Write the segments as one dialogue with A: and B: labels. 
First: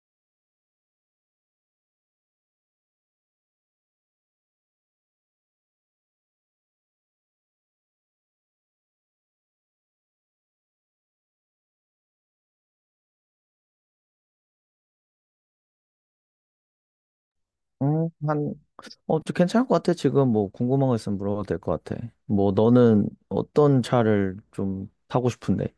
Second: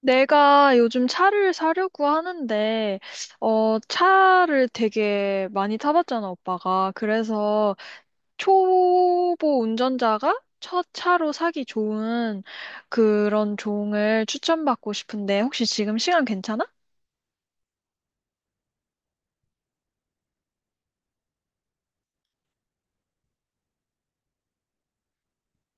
A: 내가 요즘 차를 사려고 하는데, 차를 되게 많이 타봤잖아, 오빠가. 그래서 초보 운전자가 첫 차로 사기 좋은 그런 종을 추천받고 싶은데, 혹시 지금 시간 괜찮아?
B: 음, 한, 저 괜찮을 것 같아. 지금 뭐 궁금한 거 있으면 물어봐도 될 것 같아. 뭐 너는 어떤 차를 좀 타고 싶은데?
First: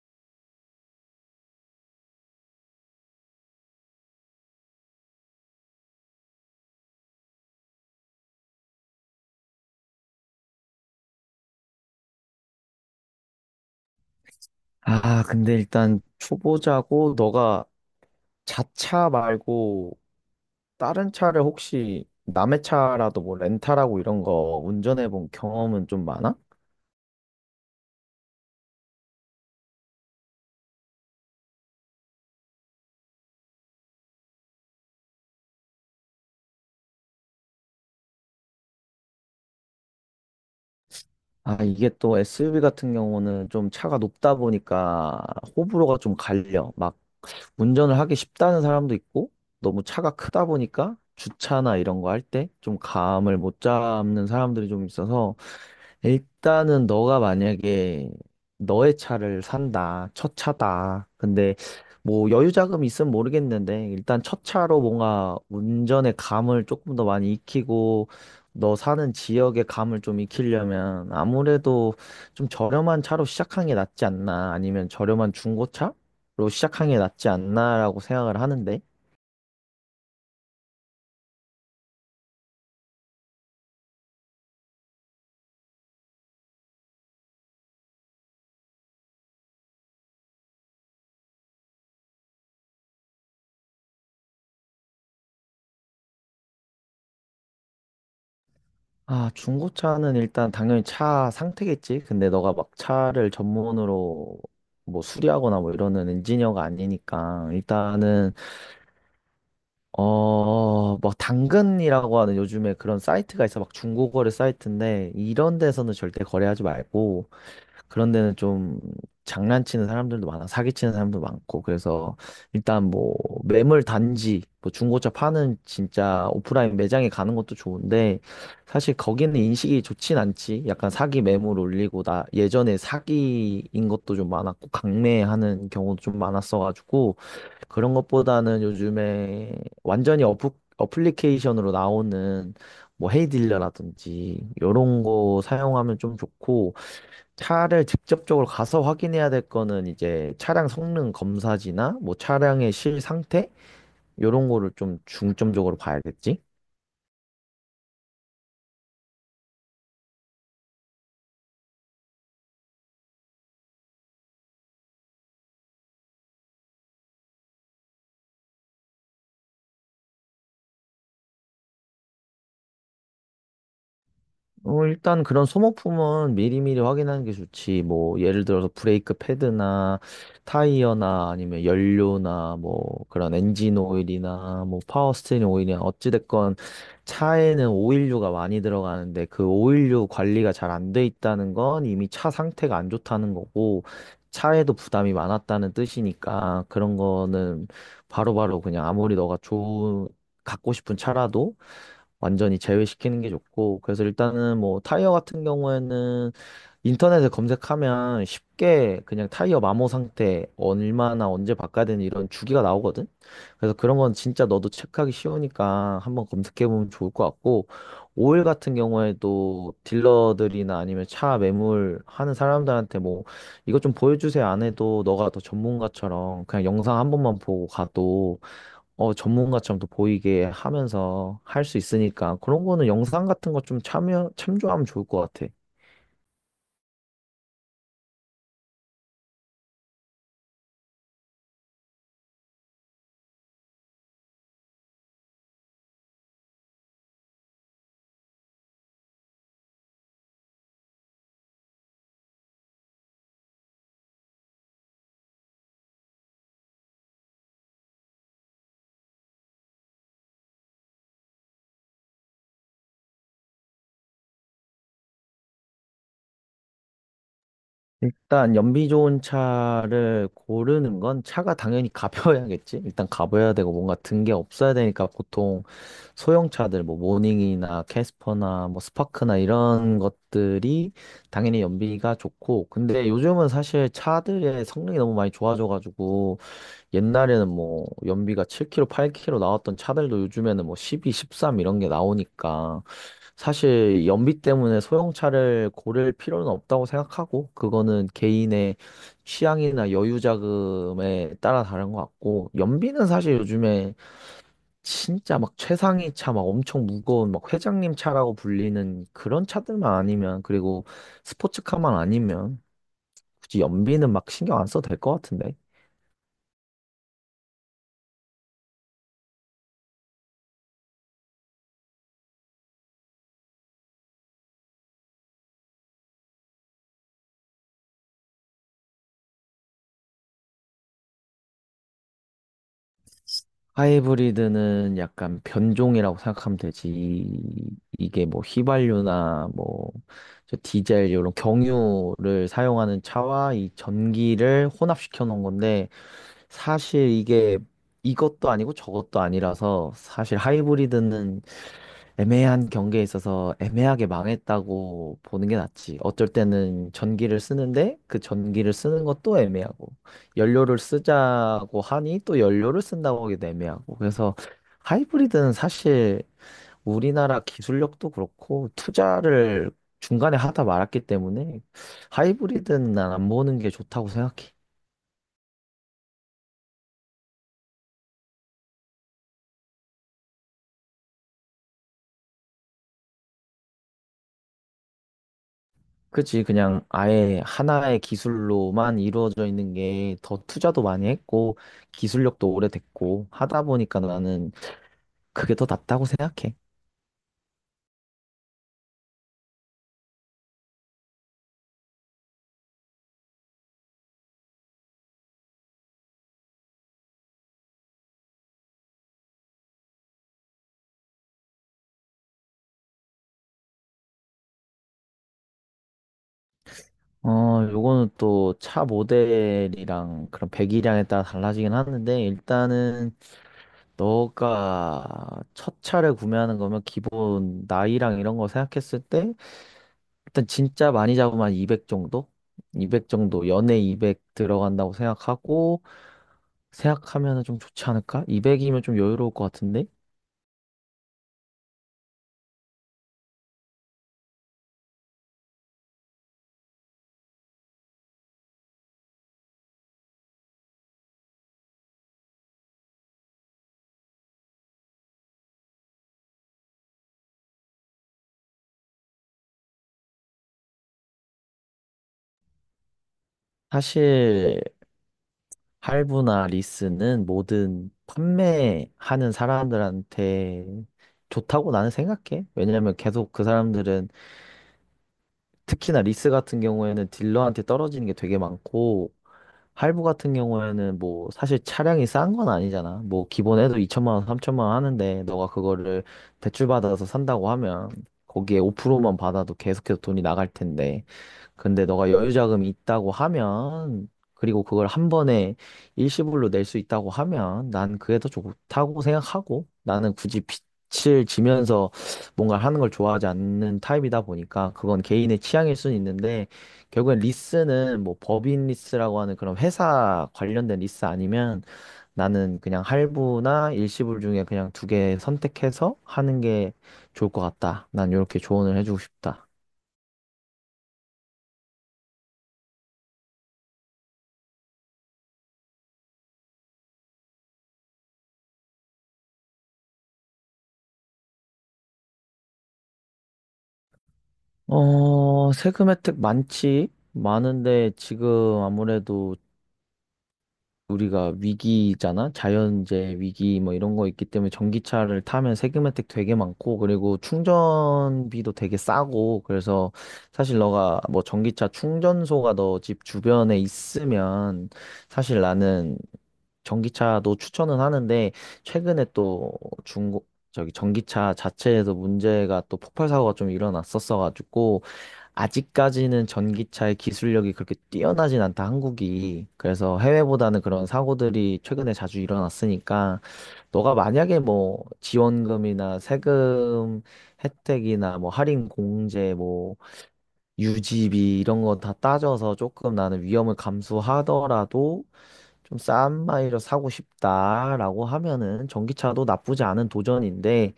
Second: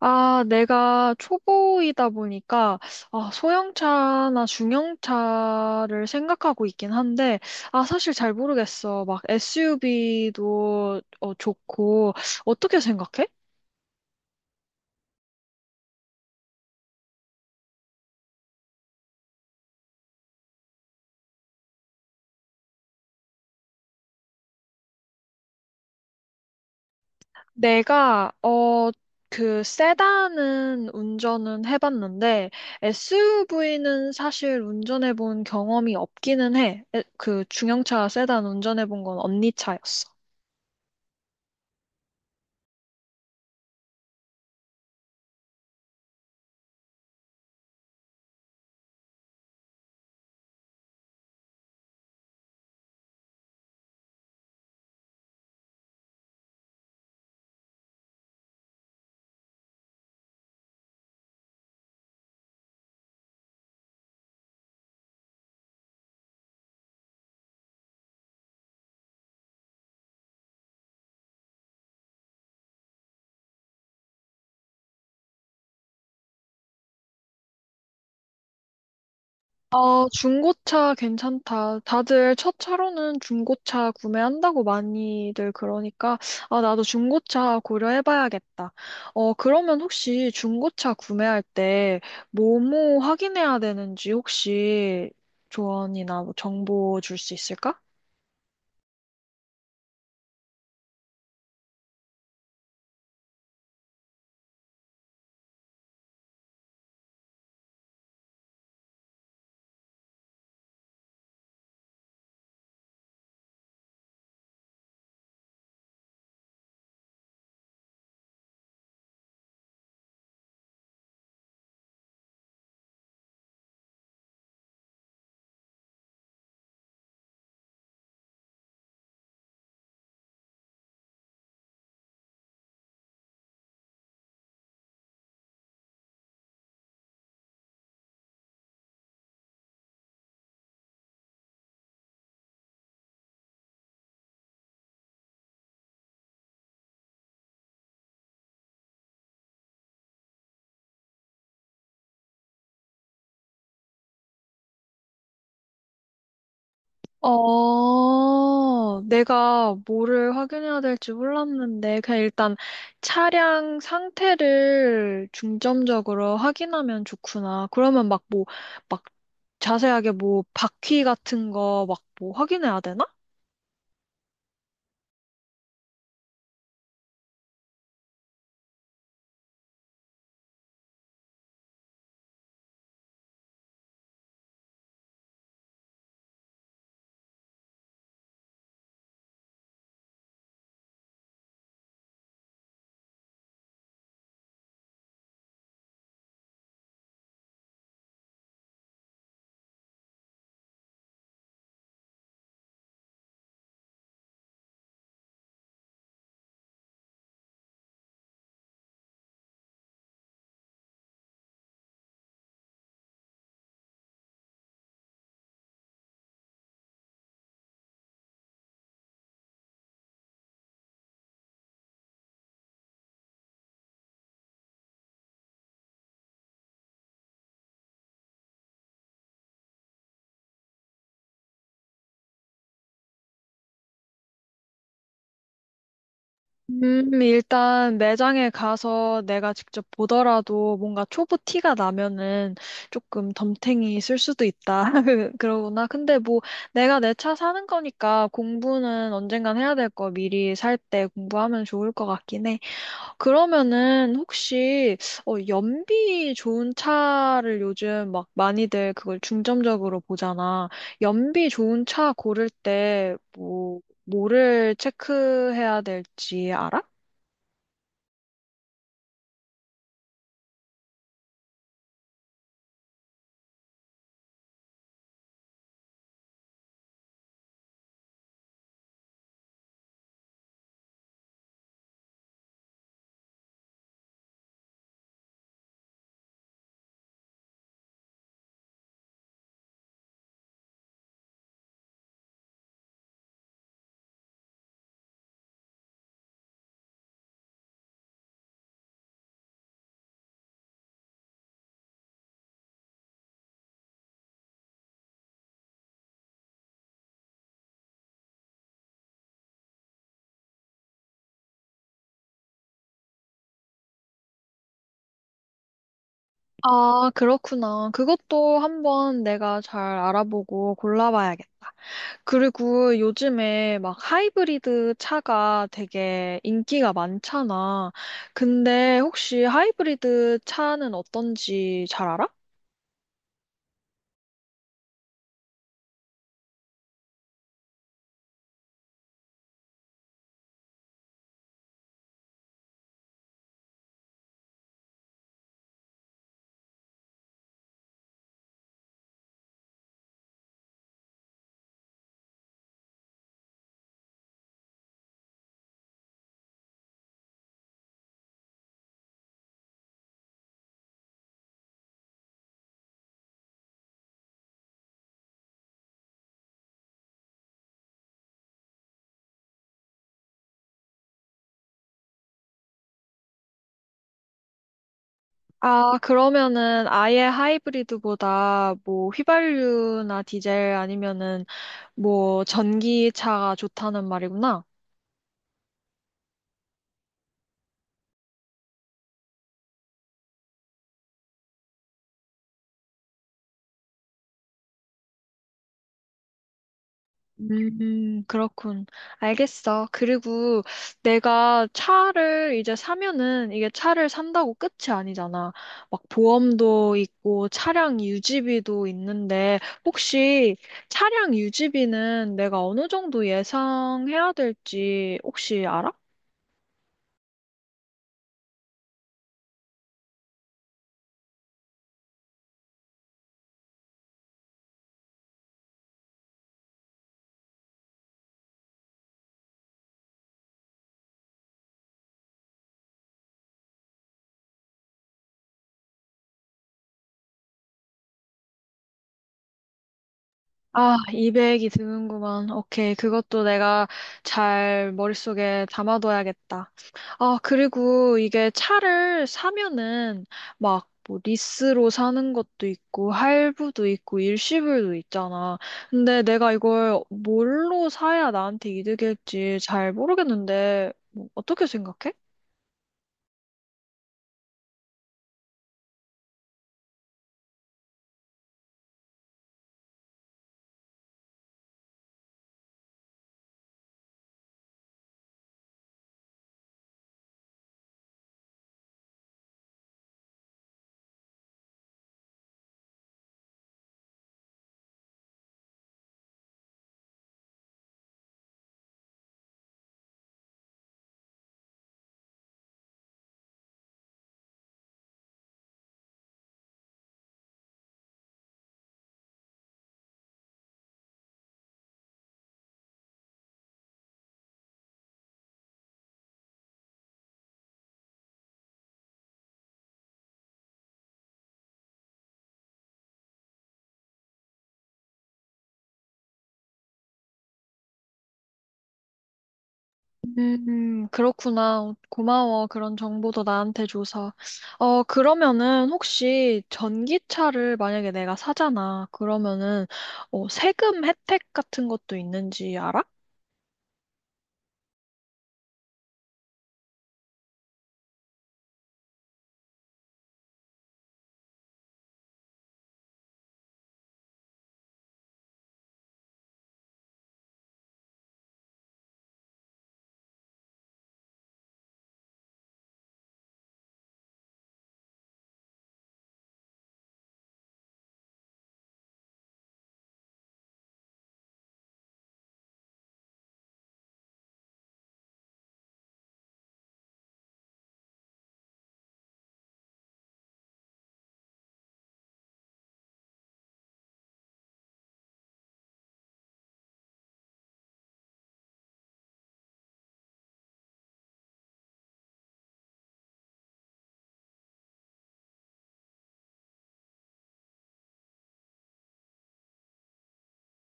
A: 아, 내가 초보이다 보니까, 아, 소형차나 중형차를 생각하고 있긴 한데, 아, 사실 잘 모르겠어. 막 SUV도 좋고, 어떻게 생각해?
B: 아, 근데 일단 초보자고 너가 자차 말고 다른 차를 혹시 남의 차라도 뭐 렌탈하고 이런 거 운전해 본 경험은 좀 많아?
A: 내가 어 그 세단은 운전은 해봤는데 SUV는 사실 운전해본 경험이 없기는 해. 그 중형차 세단 운전해본 건 언니 차였어.
B: 아, 이게 또 SUV 같은 경우는 좀 차가 높다 보니까 호불호가 좀 갈려. 막 운전을 하기 쉽다는 사람도 있고, 너무 차가 크다 보니까 주차나 이런 거 할 때 좀 감을 못 잡는 사람들이 좀 있어서, 일단은 너가 만약에 너의 차를 산다, 첫 차다. 근데 뭐 여유 자금이 있으면 모르겠는데, 일단 첫 차로 뭔가 운전의 감을 조금 더 많이 익히고 너 사는 지역의 감을 좀 익히려면, 아무래도 좀 저렴한 차로 시작하는 게 낫지 않나, 아니면 저렴한 중고차로 시작하는 게 낫지 않나라고 생각을 하는데.
A: 아, 중고차 괜찮다. 다들 첫 차로는 중고차 구매한다고 많이들 그러니까, 아, 나도 중고차 고려해봐야겠다. 어, 그러면 혹시 중고차 구매할 때 뭐뭐 확인해야 되는지 혹시 조언이나 뭐 정보 줄 수 있을까?
B: 아, 중고차는 일단 당연히 차 상태겠지. 근데 너가 막 차를 전문으로 뭐 수리하거나 뭐 이러는 엔지니어가 아니니까, 일단은 뭐 당근이라고 하는, 요즘에 그런 사이트가 있어. 막 중고거래 사이트인데, 이런 데서는 절대 거래하지 말고. 그런 데는 좀 장난치는 사람들도 많아, 사기치는 사람도 많고. 그래서 일단 뭐 매물 단지, 뭐 중고차 파는 진짜 오프라인 매장에 가는 것도 좋은데, 사실 거기는 인식이 좋진 않지. 약간 사기 매물 올리고, 나 예전에 사기인 것도 좀 많았고, 강매하는 경우도 좀 많았어가지고. 그런 것보다는 요즘에 완전히 어플, 어플리케이션으로 나오는 뭐 헤이딜러라든지 이런 거 사용하면 좀 좋고. 차를 직접적으로 가서 확인해야 될 거는 이제 차량 성능 검사지나 뭐 차량의 실 상태, 요런 거를 좀 중점적으로 봐야겠지?
A: 어, 내가 뭐를 확인해야 될지 몰랐는데, 그냥 일단 차량 상태를 중점적으로 확인하면 좋구나. 그러면 막 뭐, 막 자세하게 뭐, 바퀴 같은 거 막 뭐 확인해야 되나?
B: 일단 그런 소모품은 미리미리 확인하는 게 좋지. 뭐, 예를 들어서 브레이크 패드나 타이어나 아니면 연료나 뭐, 그런 엔진 오일이나 뭐, 파워 스티어링 오일이나. 어찌됐건 차에는 오일류가 많이 들어가는데, 그 오일류 관리가 잘 안 돼 있다는 건 이미 차 상태가 안 좋다는 거고, 차에도 부담이 많았다는 뜻이니까. 그런 거는 바로바로 그냥, 아무리 너가 좋은, 갖고 싶은 차라도 완전히 제외시키는 게 좋고. 그래서 일단은 뭐 타이어 같은 경우에는 인터넷에 검색하면 쉽게 그냥 타이어 마모 상태, 얼마나 언제 바꿔야 되는 이런 주기가 나오거든? 그래서 그런 건 진짜 너도 체크하기 쉬우니까 한번 검색해보면 좋을 것 같고, 오일 같은 경우에도 딜러들이나 아니면 차 매물 하는 사람들한테 뭐 "이것 좀 보여주세요" 안 해도, 너가 더 전문가처럼 그냥 영상 한 번만 보고 가도, 전문가처럼 또 보이게 하면서 할 수 있으니까, 그런 거는 영상 같은 거 좀 참조하면 좋을 것 같아.
A: 일단 매장에 가서 내가 직접 보더라도 뭔가 초보 티가 나면은 조금 덤탱이 쓸 수도 있다. 그러구나. 근데 뭐 내가 내 차 사는 거니까 공부는 언젠간 해야 될 거 미리 살 때 공부하면 좋을 것 같긴 해. 그러면은 혹시 어, 연비 좋은 차를 요즘 막 많이들 그걸 중점적으로 보잖아. 연비 좋은 차 고를 때 뭐 뭐를 체크해야 될지 알아?
B: 일단 연비 좋은 차를 고르는 건, 차가 당연히 가벼워야겠지. 일단 가벼워야 되고 뭔가 든 게 없어야 되니까, 보통 소형 차들 뭐 모닝이나 캐스퍼나 뭐 스파크나 이런 것들이 당연히 연비가 좋고. 근데 요즘은 사실 차들의 성능이 너무 많이 좋아져가지고, 옛날에는 뭐 연비가 7km, 8km 나왔던 차들도 요즘에는 뭐 12, 13 이런 게 나오니까, 사실 연비 때문에 소형차를 고를 필요는 없다고 생각하고, 그거는 개인의 취향이나 여유 자금에 따라 다른 것 같고. 연비는 사실 요즘에 진짜 막 최상위 차, 막 엄청 무거운 막 회장님 차라고 불리는 그런 차들만 아니면, 그리고 스포츠카만 아니면, 굳이 연비는 막 신경 안 써도 될 것 같은데.
A: 아, 그렇구나. 그것도 한번 내가 잘 알아보고 골라봐야겠다. 그리고 요즘에 막 하이브리드 차가 되게 인기가 많잖아. 근데 혹시 하이브리드 차는 어떤지 잘 알아?
B: 하이브리드는 약간 변종이라고 생각하면 되지. 이게 뭐 휘발유나 뭐 저 디젤 이런 경유를 사용하는 차와 이 전기를 혼합시켜 놓은 건데, 사실 이게 이것도 아니고 저것도 아니라서, 사실 하이브리드는 애매한 경기에 있어서 애매하게 망했다고 보는 게 낫지. 어쩔 때는 전기를 쓰는데 그 전기를 쓰는 것도 애매하고, 연료를 쓰자고 하니 또 연료를 쓴다고 하기도 애매하고. 그래서 하이브리드는 사실 우리나라 기술력도 그렇고, 투자를 중간에 하다 말았기 때문에, 하이브리드는 난 안 보는 게 좋다고 생각해.
A: 아, 그러면은 아예 하이브리드보다 뭐 휘발유나 디젤 아니면은 뭐 전기차가 좋다는 말이구나.
B: 그치, 그냥 아예 하나의 기술로만 이루어져 있는 게 더 투자도 많이 했고, 기술력도 오래됐고, 하다 보니까 나는 그게 더 낫다고 생각해.
A: 그렇군. 알겠어. 그리고 내가 차를 이제 사면은 이게 차를 산다고 끝이 아니잖아. 막 보험도 있고 차량 유지비도 있는데 혹시 차량 유지비는 내가 어느 정도 예상해야 될지 혹시 알아?
B: 요거는 또 차 모델이랑 그런 배기량에 따라 달라지긴 하는데, 일단은 너가 첫 차를 구매하는 거면 기본 나이랑 이런 거 생각했을 때, 일단 진짜 많이 잡으면 한200 정도? 200 정도, 연에 200 들어간다고 생각하고, 생각하면 좀 좋지 않을까? 200이면 좀 여유로울 것 같은데?
A: 아, 200이 드는구만. 오케이. 그것도 내가 잘 머릿속에 담아둬야겠다. 아, 그리고 이게 차를 사면은 막 뭐 리스로 사는 것도 있고 할부도 있고 일시불도 있잖아. 근데 내가 이걸 뭘로 사야 나한테 이득일지 잘 모르겠는데 뭐 어떻게 생각해?
B: 사실 할부나 리스는 모든 판매하는 사람들한테 좋다고 나는 생각해. 왜냐면 계속 그 사람들은, 특히나 리스 같은 경우에는 딜러한테 떨어지는 게 되게 많고, 할부 같은 경우에는 뭐 사실 차량이 싼 건 아니잖아. 뭐 기본에도 2천만 원, 3천만 원 하는데 너가 그거를 대출받아서 산다고 하면 거기에 5%만 받아도 계속해서 돈이 나갈 텐데. 근데 너가 여유자금이 있다고 하면, 그리고 그걸 한 번에 일시불로 낼 수 있다고 하면, 난 그게 더 좋다고 생각하고. 나는 굳이 빚을 지면서 뭔가 하는 걸 좋아하지 않는 타입이다 보니까, 그건 개인의 취향일 수는 있는데, 결국엔 리스는 뭐 법인 리스라고 하는 그런 회사 관련된 리스 아니면, 나는 그냥 할부나 일시불 중에 그냥 두 개 선택해서 하는 게 좋을 것 같다. 난 이렇게 조언을 해주고 싶다.
A: 그렇구나. 고마워. 그런 정보도 나한테 줘서. 어, 그러면은 혹시 전기차를 만약에 내가 사잖아. 그러면은 어, 세금 혜택 같은 것도 있는지 알아?
B: 세금 혜택 많지? 많은데, 지금 아무래도 우리가 위기잖아? 자연재해 위기 뭐 이런 거 있기 때문에 전기차를 타면 세금 혜택 되게 많고, 그리고 충전비도 되게 싸고. 그래서 사실 너가 뭐 전기차 충전소가 너 집 주변에 있으면, 사실 나는 전기차도 추천은 하는데, 최근에 또 중고 저기 전기차 자체에서 문제가 또 폭발 사고가 좀 일어났었어가지고, 아직까지는 전기차의 기술력이 그렇게 뛰어나진 않다, 한국이. 그래서 해외보다는 그런 사고들이 최근에 자주 일어났으니까, 너가 만약에 뭐 지원금이나 세금 혜택이나 뭐 할인 공제, 뭐 유지비 이런 거 다 따져서 조금 나는 위험을 감수하더라도 좀 싼 마이로 사고 싶다라고 하면은 전기차도 나쁘지 않은 도전인데,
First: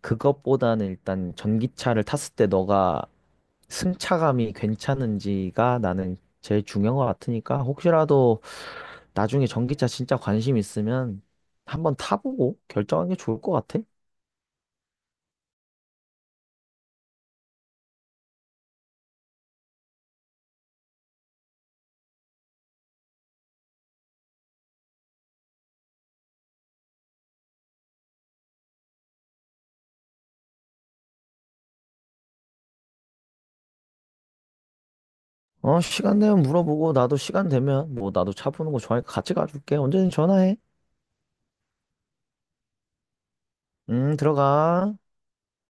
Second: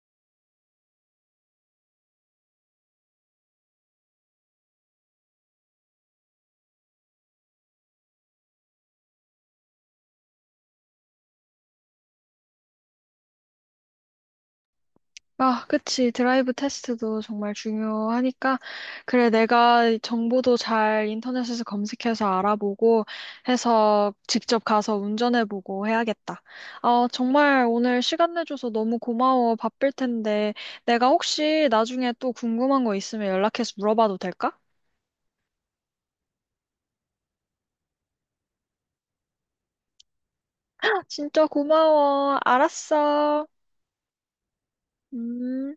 B: 그것보다는 일단 전기차를 탔을 때 너가 승차감이 괜찮은지가 나는 제일 중요한 것 같으니까, 혹시라도 나중에 전기차 진짜 관심 있으면 한번 타보고 결정하는 게 좋을 것 같아.
A: 아, 그치. 드라이브 테스트도 정말 중요하니까. 그래, 내가 정보도 잘 인터넷에서 검색해서 알아보고 해서 직접 가서 운전해보고 해야겠다. 어, 정말 오늘 시간 내줘서 너무 고마워. 바쁠 텐데. 내가 혹시 나중에 또 궁금한 거 있으면 연락해서 물어봐도 될까?
B: 어, 시간 되면 물어보고, 나도 시간 되면 뭐, 나도 차 보는 거 좋아하니까 같이 가줄게. 언제든 전화해.
A: 아, 진짜 고마워. 알았어.
B: 들어가.
A: 음.